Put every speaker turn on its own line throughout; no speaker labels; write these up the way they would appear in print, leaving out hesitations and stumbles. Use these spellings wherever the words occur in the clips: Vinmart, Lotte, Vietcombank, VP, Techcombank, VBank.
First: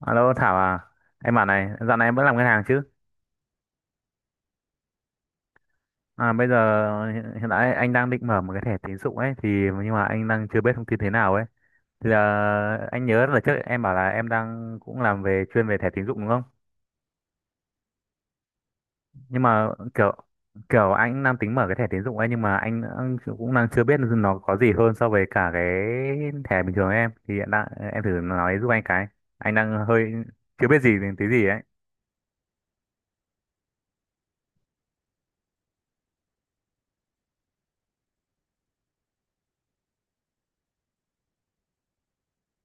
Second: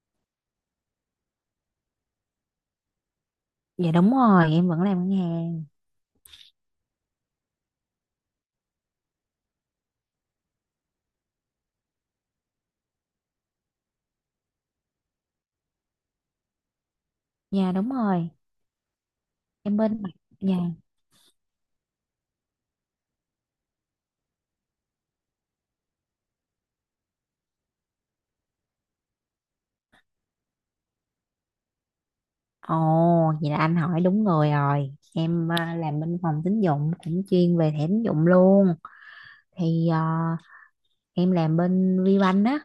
Alo Thảo à, em bảo này, dạo này em vẫn làm ngân hàng chứ?
Dạ đúng rồi, em vẫn làm ngân hàng.
À, bây giờ hiện hiện tại anh đang định mở một cái thẻ tín dụng ấy, thì nhưng mà anh đang chưa biết thông tin thế nào ấy. Thì là anh nhớ là trước em bảo là em đang cũng làm về chuyên về thẻ tín dụng đúng không?
Dạ đúng rồi,
Nhưng mà
em bên
kiểu
mảng- dạ.
kiểu anh đang tính mở cái thẻ tín dụng ấy nhưng mà anh cũng đang chưa biết nó có gì hơn so với cả cái thẻ bình thường em. Thì hiện tại em thử nói giúp anh cái. Anh đang hơi chưa biết gì đến tí gì ấy.
Ồ, vậy là anh hỏi đúng người rồi. Em làm bên phòng tín dụng cũng chuyên về thẻ tín dụng luôn. Thì à, em làm bên VBank á,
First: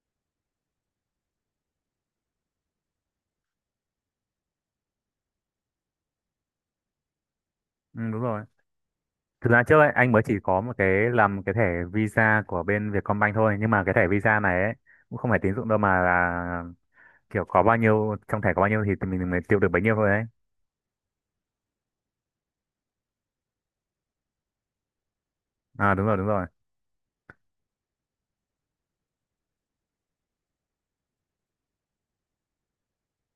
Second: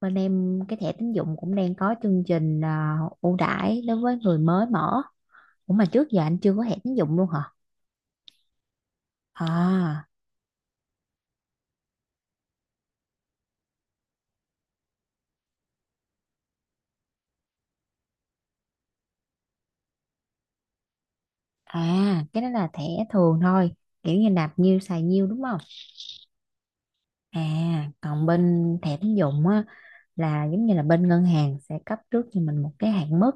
bên em cái thẻ tín dụng cũng đang có chương trình ưu đãi đối với người mới mở. Ủa mà trước giờ anh chưa có thẻ tín dụng luôn hả?
Ừ, đúng rồi. Thực ra trước ấy,
À,
anh mới chỉ có một cái làm cái thẻ visa của bên Vietcombank thôi, nhưng mà cái thẻ visa này ấy, cũng không phải tín dụng đâu mà là kiểu có bao nhiêu trong thẻ có bao nhiêu thì mình mới tiêu được bấy nhiêu thôi đấy.
cái đó là thẻ thường thôi. Kiểu như nạp nhiêu xài nhiêu đúng không?
À đúng rồi.
À, còn bên thẻ tín dụng á là giống như là bên ngân hàng sẽ cấp trước cho mình một cái hạn mức.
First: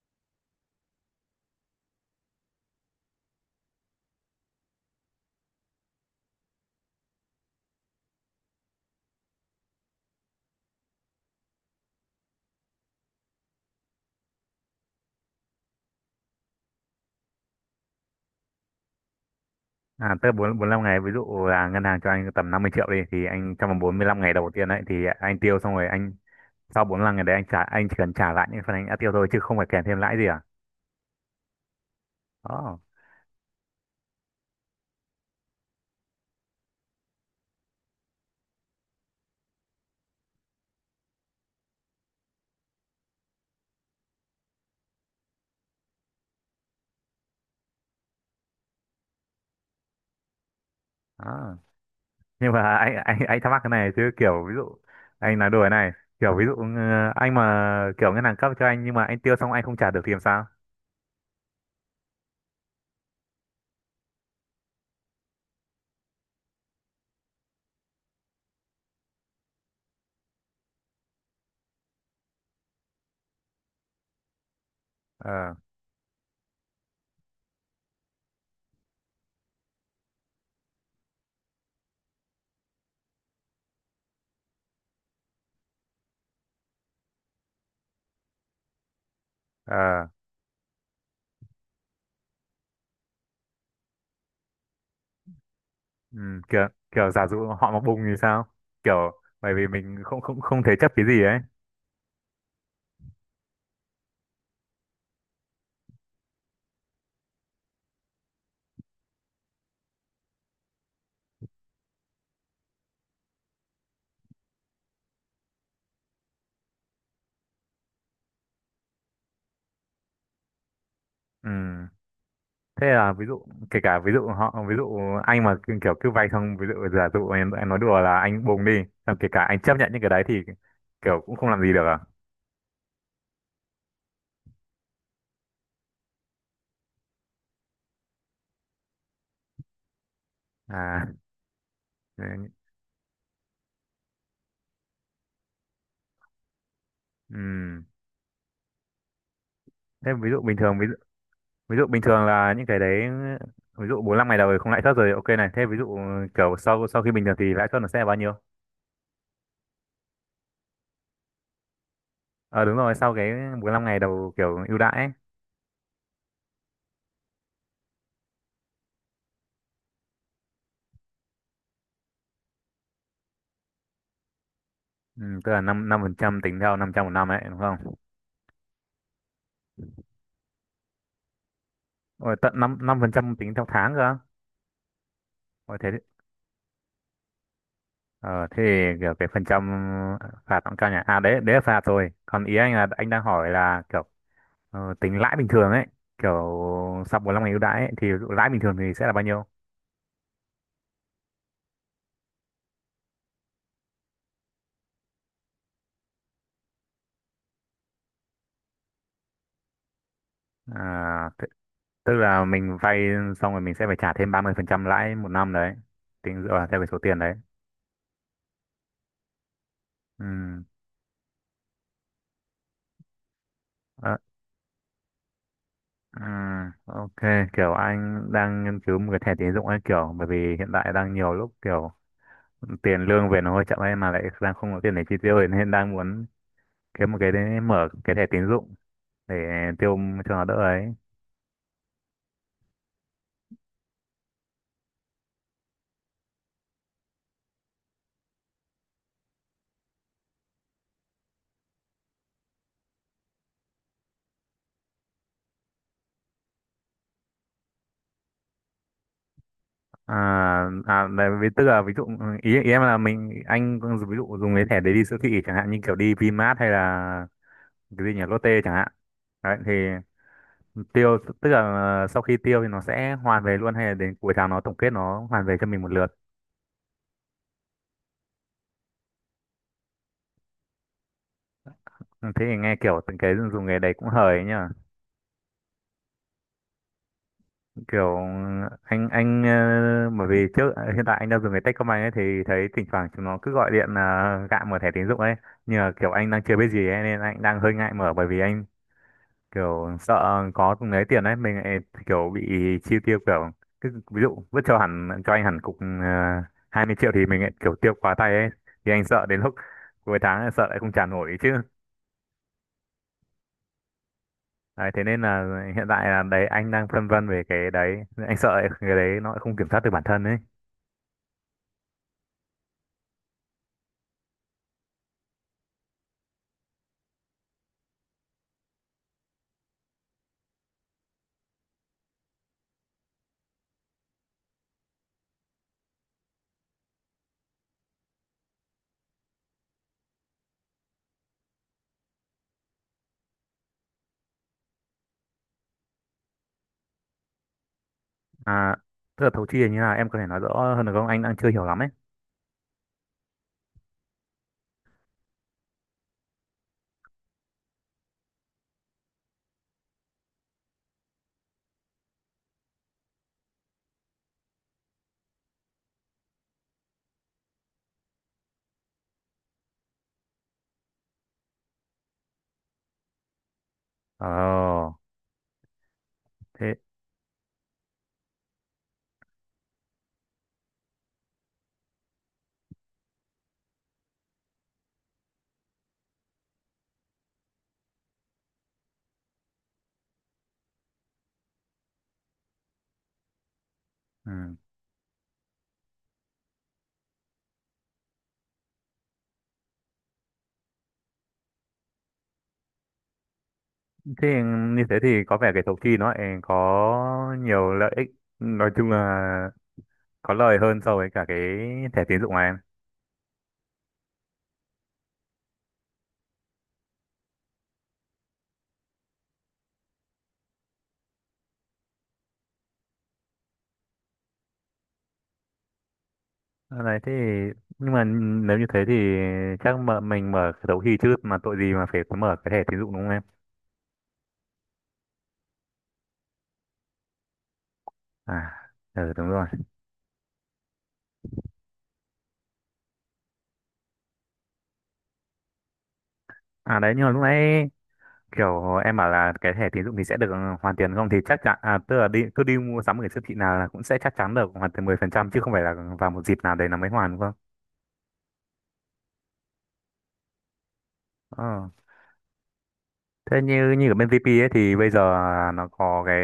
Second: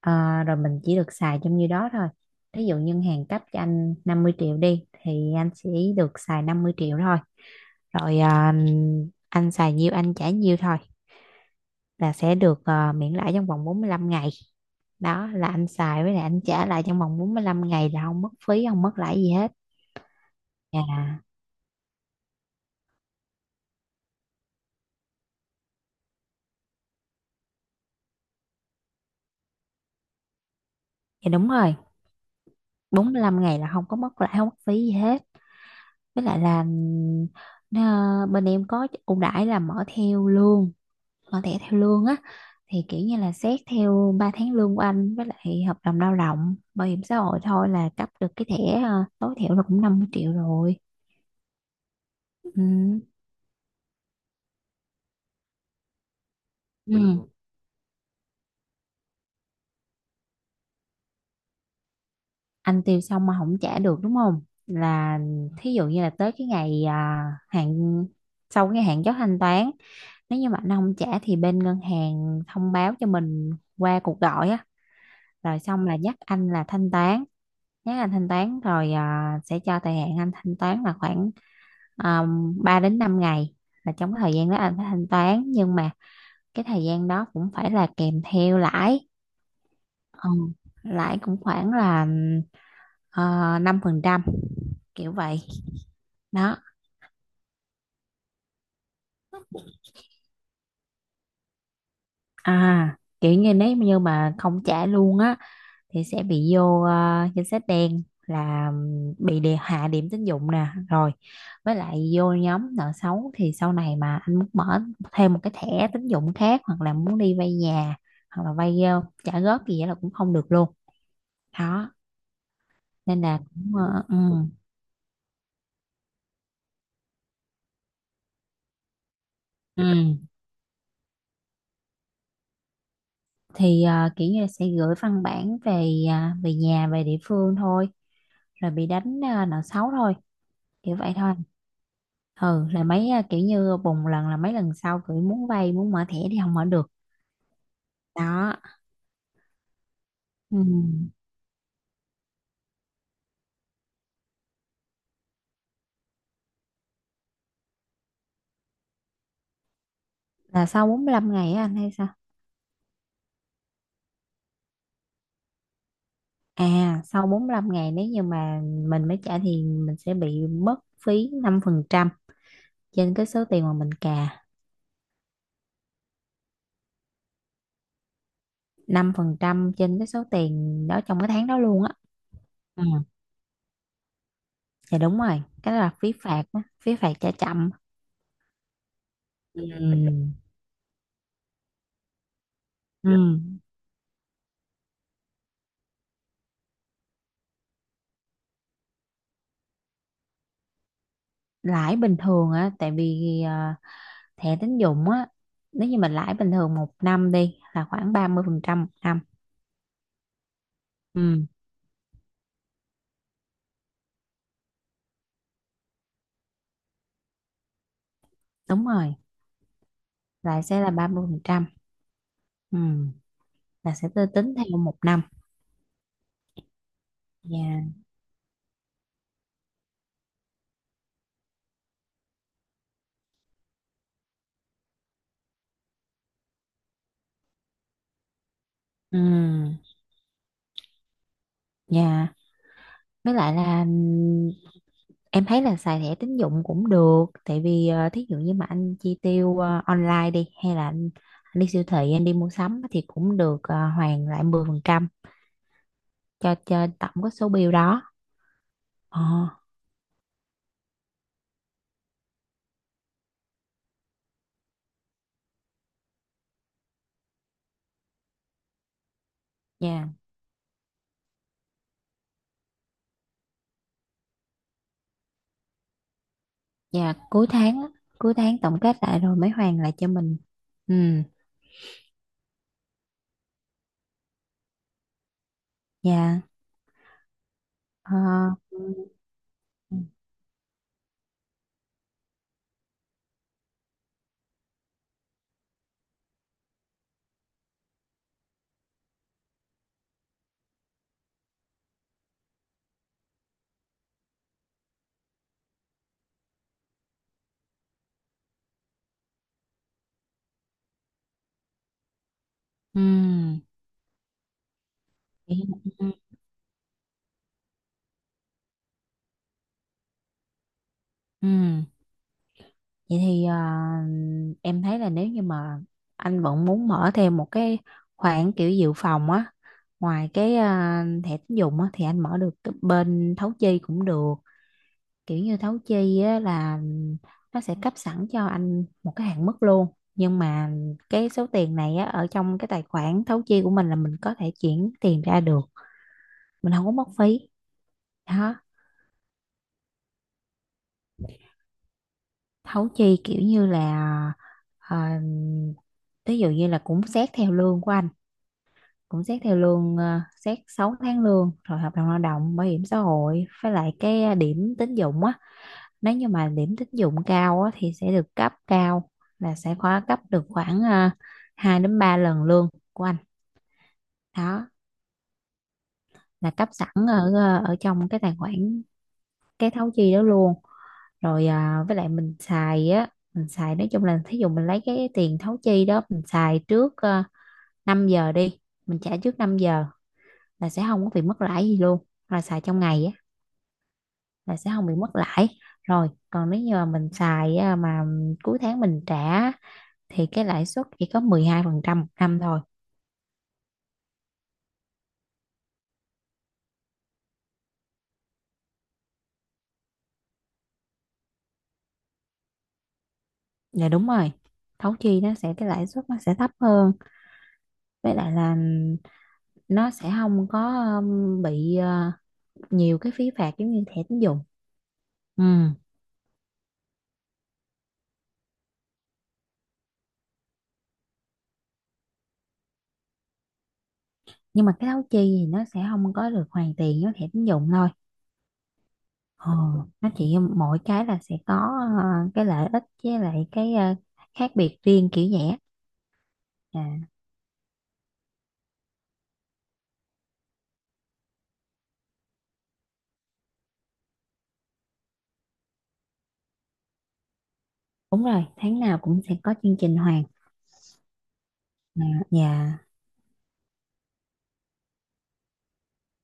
Ờ, rồi mình chỉ được xài trong như đó thôi. Ví dụ ngân hàng cấp cho anh 50 triệu đi thì anh sẽ được xài 50 triệu thôi, rồi anh xài nhiêu anh trả nhiêu thôi là sẽ được miễn lãi trong vòng 45 ngày. Đó là anh xài với lại anh trả lại trong vòng 45 ngày là không mất phí không mất lãi gì hết.
À tới bốn bốn năm ngày, ví
À,
dụ là ngân hàng cho anh tầm 50 triệu đi thì anh trong vòng 45 ngày đầu tiên đấy thì anh tiêu xong rồi anh, sau 45 ngày đấy anh trả, anh chỉ cần trả lại những phần anh đã tiêu thôi chứ không phải kèm thêm lãi gì à.
dạ đúng rồi,
Đó
45 ngày là không có mất lãi không mất phí gì hết. Với lại là bên em có ưu đãi là mở theo lương, mở thẻ theo lương á, thì kiểu như là xét theo 3 tháng lương của anh với lại hợp đồng lao động bảo hiểm xã hội thôi là cấp được cái thẻ tối thiểu là cũng 50 triệu rồi.
đó. Nhưng mà anh
Ừ.
anh anh thắc mắc cái này chứ, kiểu ví dụ anh nói đùa này, kiểu ví dụ
Ừ.
anh mà kiểu ngân hàng cấp cho anh nhưng mà anh tiêu xong anh không trả được thì làm sao.
Anh tiêu xong mà không trả được đúng không, là thí dụ như là tới cái ngày hạn, sau cái hạn chót thanh toán nếu như mà anh không trả thì bên ngân hàng thông báo cho mình qua cuộc gọi á,
ờ
rồi xong là nhắc anh là thanh toán, nhắc anh thanh toán rồi sẽ cho thời hạn anh thanh toán là khoảng 3 đến 5 ngày, là trong cái thời gian đó anh phải thanh toán nhưng mà cái thời gian đó cũng phải là kèm theo lãi.
ờ
Ừ. Lãi cũng khoảng là 5 phần trăm kiểu vậy.
ừ,
Đó.
kiểu kiểu giả dụ họ mà bùng thì sao, kiểu bởi vì mình không không không thế chấp cái gì ấy.
À, kiểu như nếu như mà không trả luôn á thì sẽ bị vô danh sách đen, là bị đề hạ điểm tín dụng nè, rồi với lại vô nhóm nợ xấu thì sau này mà anh muốn mở thêm một cái thẻ tín dụng khác hoặc là muốn đi vay nhà hoặc là vay trả góp gì vậy là cũng không được luôn.
Ừ.
Đó,
Thế là
nên
ví
là
dụ,
cũng
kể cả ví dụ họ ví dụ anh mà cứ- kiểu cứ vay xong ví dụ giả dụ em nói đùa là anh bùng đi xong kể cả anh chấp nhận những cái
ừ.
đấy thì kiểu cũng không làm gì được à.
Thì kiểu như là sẽ gửi văn bản về về nhà, về địa phương thôi, rồi bị đánh nợ xấu thôi, kiểu
À
vậy thôi.
đấy.
Ừ, là mấy kiểu như bùng lần là mấy lần sau cứ muốn vay muốn mở thẻ thì không mở được.
Ừ.
Đó.
Thế ví dụ bình
Ừ.
thường, ví dụ bình thường là những cái đấy, ví dụ 45 ngày đầu thì không lãi suất rồi, ok này, thế ví dụ kiểu sau sau khi bình thường thì lãi suất nó sẽ là bao nhiêu.
Là sau 45 ngày á anh hay sao?
Ờ đúng rồi, sau cái 45 ngày đầu kiểu ưu đãi ấy.
À, sau 45 ngày nếu như mà mình mới trả thì mình sẽ bị mất phí 5% trên cái số tiền mà mình cà.
Ừ, tức là năm năm phần trăm tính theo 500 một năm ấy đúng không?
Năm phần trăm trên cái số tiền đó trong cái tháng đó luôn á.
Ôi, tận năm
Ừ.
năm phần trăm tính theo tháng cơ.
Dạ đúng rồi, cái
Ôi,
đó
thế
là phí phạt á, phí phạt trả chậm.
ờ, thế thì kiểu cái phần
Ừ.
trăm
Ừ.
phạt nó cũng cao nhỉ. À đấy, đấy là phạt rồi, còn ý anh là anh
Ừ.
đang hỏi là kiểu tính lãi bình thường ấy, kiểu sau 45 ngày ưu đãi ấy, thì ví dụ lãi bình thường thì sẽ là bao nhiêu.
Lãi bình thường á, tại vì thẻ tín dụng á, nếu như mình lãi bình thường một năm đi là khoảng 30% một năm.
À,
Ừ,
tức là mình vay xong rồi mình sẽ phải trả thêm 30% lãi một năm đấy, tính dựa vào theo cái số tiền đấy.
đúng rồi. Lãi
Ừ.
sẽ là 30%. Ừ, là sẽ
ờ,
tôi tính theo một năm.
ừ. Ok. Kiểu
Dạ.
anh đang nghiên cứu một cái thẻ tín dụng ấy, kiểu bởi vì hiện tại đang nhiều lúc kiểu tiền lương về nó hơi chậm ấy mà lại đang không có tiền để chi tiêu ấy, nên đang muốn kiếm một cái đấy, mở cái thẻ tín dụng để
Ừ.
tiêu cho nó đỡ ấy.
Dạ. Với lại là em thấy là xài thẻ tín dụng cũng được, tại vì thí dụ như mà anh chi tiêu online đi hay là anh đi siêu thị anh đi mua sắm á, thì cũng được hoàn lại 10% cho tổng cái số bill đó. Ờ.
À, à đấy, ví- tức là ví dụ ý ý em là mình anh ví dụ dùng cái thẻ đấy đi siêu thị chẳng hạn như kiểu đi Vinmart hay là cái gì nhỉ, Lotte chẳng hạn đấy thì
Dạ.
tiêu tức là sau khi tiêu thì nó sẽ hoàn về luôn hay là đến cuối tháng nó tổng kết nó hoàn về cho mình một lượt.
Dạ cuối tháng á, cuối tháng tổng kết lại rồi mới hoàn lại cho mình. Ừ,
Ừ, thế thì nghe kiểu từng cái dùng nghề đấy cũng hời ấy nhở.
dạ. Ờ,
Kiểu
ừ,
anh bởi vì trước hiện tại anh đang dùng cái Techcombank ấy thì thấy thỉnh thoảng chúng nó cứ gọi điện là gạ mở thẻ tín dụng ấy, nhưng mà kiểu anh đang chưa biết gì ấy, nên anh đang hơi ngại mở bởi vì anh kiểu sợ có lấy tiền ấy mình lại kiểu bị chi tiêu, kiểu cứ ví dụ vứt cho hẳn cho anh hẳn cục 20 triệu thì mình lại kiểu tiêu quá tay ấy, thì anh sợ đến lúc cuối tháng lại sợ lại không trả nổi chứ.
ừ,
Đấy, thế nên là
vậy
hiện
ừ,
tại là đấy anh đang phân vân về cái đấy, anh sợ lại cái đấy nó lại không kiểm soát được bản thân ấy.
ừ. Vậy thì em thấy là nếu như mà anh vẫn muốn mở thêm một cái khoản kiểu dự phòng á, ngoài cái thẻ tín dụng á thì anh mở được cái bên thấu chi cũng được. Kiểu như thấu chi á, là nó sẽ cấp sẵn cho anh một cái hạn mức luôn, nhưng mà cái số tiền này á, ở trong cái tài khoản thấu chi của mình là mình có thể chuyển tiền ra được, mình không có mất phí. Đó.
À tức là thấu chi là như nào em có thể nói rõ hơn được không, anh đang chưa hiểu lắm ấy.
Thấu chi kiểu như là ờ, ví dụ như là cũng xét theo lương của anh, cũng xét theo lương xét 6 tháng lương rồi hợp đồng lao động bảo hiểm xã hội với lại cái điểm tín dụng á, nếu như mà điểm tín dụng cao á, thì sẽ được cấp cao, là sẽ khóa cấp được khoảng 2 đến 3 lần lương của anh.
ờ
Đó, là cấp
thế.
sẵn ở ở trong cái tài khoản cái thấu chi đó luôn. Rồi với lại mình xài á, mình xài nói chung là thí dụ mình lấy cái tiền thấu chi đó mình xài trước 5 giờ đi, mình trả trước 5 giờ là sẽ không có bị mất lãi gì luôn, là xài trong ngày á
Ừ.
là sẽ không bị mất lãi. Rồi còn nếu như mà mình xài mà cuối tháng mình trả thì cái lãi suất chỉ có 12% một năm thôi.
Thế như thế thì có vẻ cái thấu chi nó lại có nhiều lợi ích, nói chung là có lời hơn so với cả cái thẻ tín dụng này em.
Là đúng rồi, thấu chi nó sẽ cái lãi suất nó sẽ thấp hơn, với lại là nó sẽ không có bị nhiều cái phí phạt giống như thẻ tín dụng. Ừ.
Ờ, đấy thế thì- nhưng mà nếu như thế thì chắc mở mình mở cái đấu khi chứ mà tội gì mà phải mở cái thẻ tín dụng đúng không em.
Nhưng mà cái thấu chi thì nó sẽ không có được hoàn tiền với thẻ tín dụng thôi.
À. Ừ, đúng rồi.
Ừ. Nó chỉ mỗi cái là sẽ có ờ, cái lợi ích với lại cái khác biệt riêng kiểu vậy á.
À
À,
đấy, nhưng mà lúc nãy kiểu em bảo là cái thẻ tín dụng thì sẽ được hoàn tiền không thì chắc chắn, à tức là đi cứ đi mua sắm ở siêu thị nào là cũng sẽ chắc chắn được hoàn tiền 10% chứ không phải là vào một dịp nào đấy là mới hoàn đúng không?
đúng rồi, tháng nào cũng sẽ có chương trình hoàn.
Ờ.
À, dạ.
Thế như như ở bên VP ấy thì bây giờ nó có cái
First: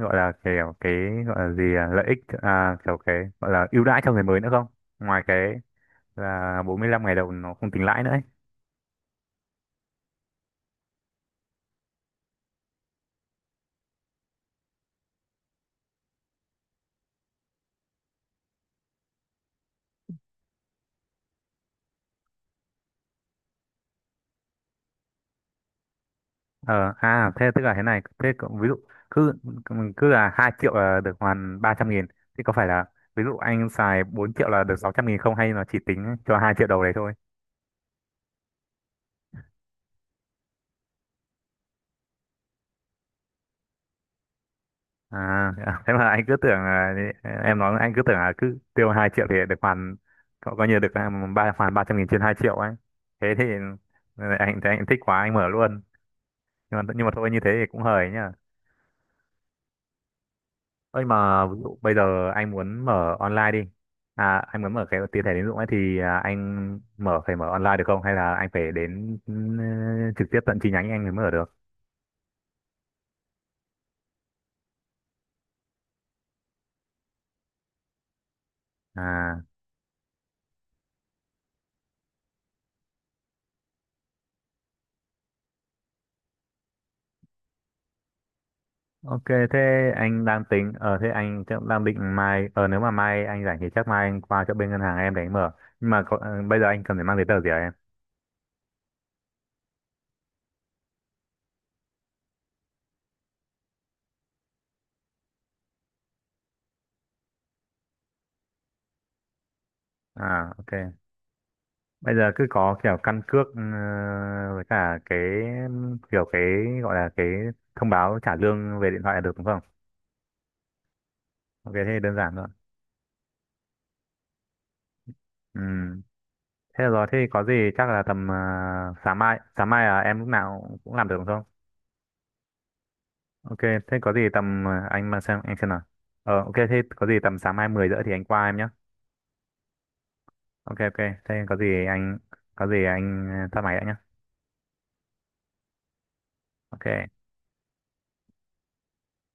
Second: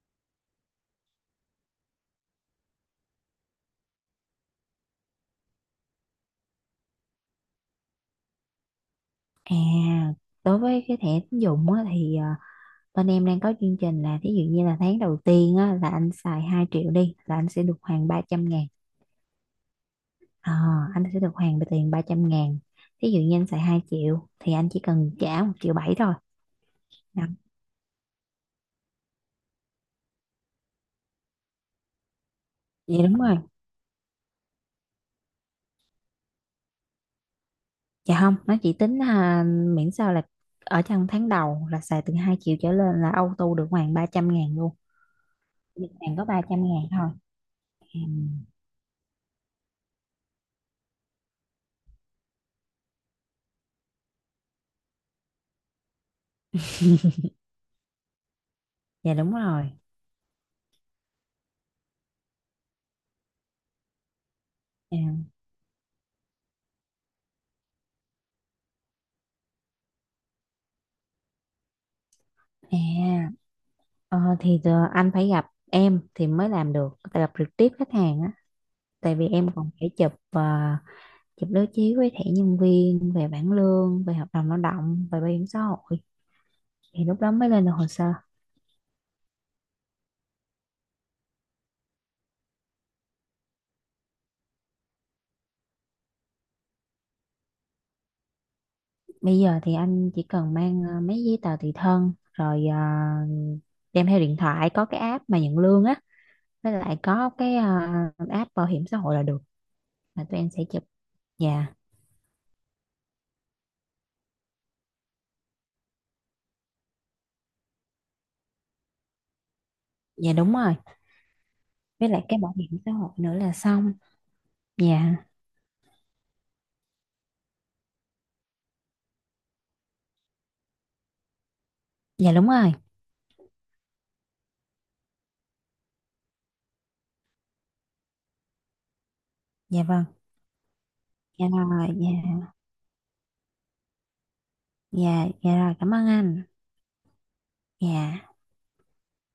gọi là kiểu cái gọi là gì à, lợi ích à, kiểu cái gọi là ưu đãi cho người mới nữa không? Ngoài cái là 45 ngày đầu nó không tính lãi nữa ấy.
À, đối với cái thẻ tín dụng á, thì bên em đang có chương trình là thí dụ như là tháng đầu tiên á, là anh xài 2 triệu đi là anh sẽ được hoàn 300 ngàn. Ờ, anh sẽ được hoàn tiền 300 ngàn. Thí dụ như anh xài 2 triệu thì anh chỉ cần trả một triệu bảy thôi.
Ờ
Đó.
à thế tức là thế này, thế cậu- ví dụ cứ cứ là 2 triệu là được hoàn 300 nghìn thì có phải là
Vậy đúng
ví dụ
rồi.
anh xài 4 triệu là được 600 nghìn không hay nó chỉ tính cho 2 triệu đầu đấy thôi?
Dạ không, nó chỉ tính miễn sao là ở trong tháng đầu là xài từ 2 triệu trở lên là auto được hoàn 300 ngàn luôn.
À, à,
Được
thế mà
hoàn
anh
có
cứ
ba
tưởng
trăm ngàn
là-
thôi.
em nói anh
Ừ,
cứ tưởng là cứ tiêu 2 triệu thì được hoàn. Cậu coi như được hoàn 300 nghìn trên 2 triệu ấy. Thế thì anh thấy anh thích quá anh mở luôn. Nhưng mà thôi như thế thì cũng hời nhá.
dạ đúng rồi.
Ơi mà ví dụ bây giờ anh muốn mở online đi. À anh muốn mở cái tiền thẻ
À,
tín dụng ấy thì anh mở phải mở online được không hay là anh phải đến trực tiếp tận chi nhánh anh mới mở được?
à. Ờ, thì giờ anh phải gặp em thì mới làm được, tại gặp trực tiếp khách hàng á, tại vì
À.
em còn phải chụp chụp đối chiếu với thẻ nhân viên, về bảng lương, về hợp đồng lao động, về bảo hiểm xã hội thì lúc đó mới lên được hồ sơ.
Ok, thế anh đang tính, ở thế anh chắc đang định mai, nếu mà mai anh rảnh thì chắc mai anh qua chỗ bên ngân hàng em để anh mở. Nhưng mà có, bây giờ anh cần phải mang giấy tờ gì hả em?
Bây giờ thì anh chỉ cần mang mấy giấy tờ tùy thân, rồi đem theo điện thoại có cái app mà nhận lương á, với lại có cái app bảo hiểm xã hội là được, là tụi em
À,
sẽ
ok.
chụp. Dạ.
Bây giờ cứ có kiểu căn cước với cả cái kiểu cái gọi là cái thông báo trả lương về điện thoại là được đúng không?
Dạ đúng rồi.
Ok, thế thì
Với
đơn
lại
giản
cái
thôi.
bảo hiểm xã hội nữa là xong. Dạ.
Ừ. Thế là rồi, thế thì có gì chắc là tầm sáng mai là em lúc nào cũng làm được đúng không?
Dạ đúng rồi.
Ok, thế có gì tầm anh mà xem anh xem nào. Ờ ok thế có gì tầm sáng mai 10:30 thì anh qua em nhé.
Dạ vâng.
Ok ok. Thế
Dạ
có gì
rồi.
anh
Dạ.
tắt máy đã nhá.
Dạ dạ rồi, cảm ơn anh.
Ok.
Dạ.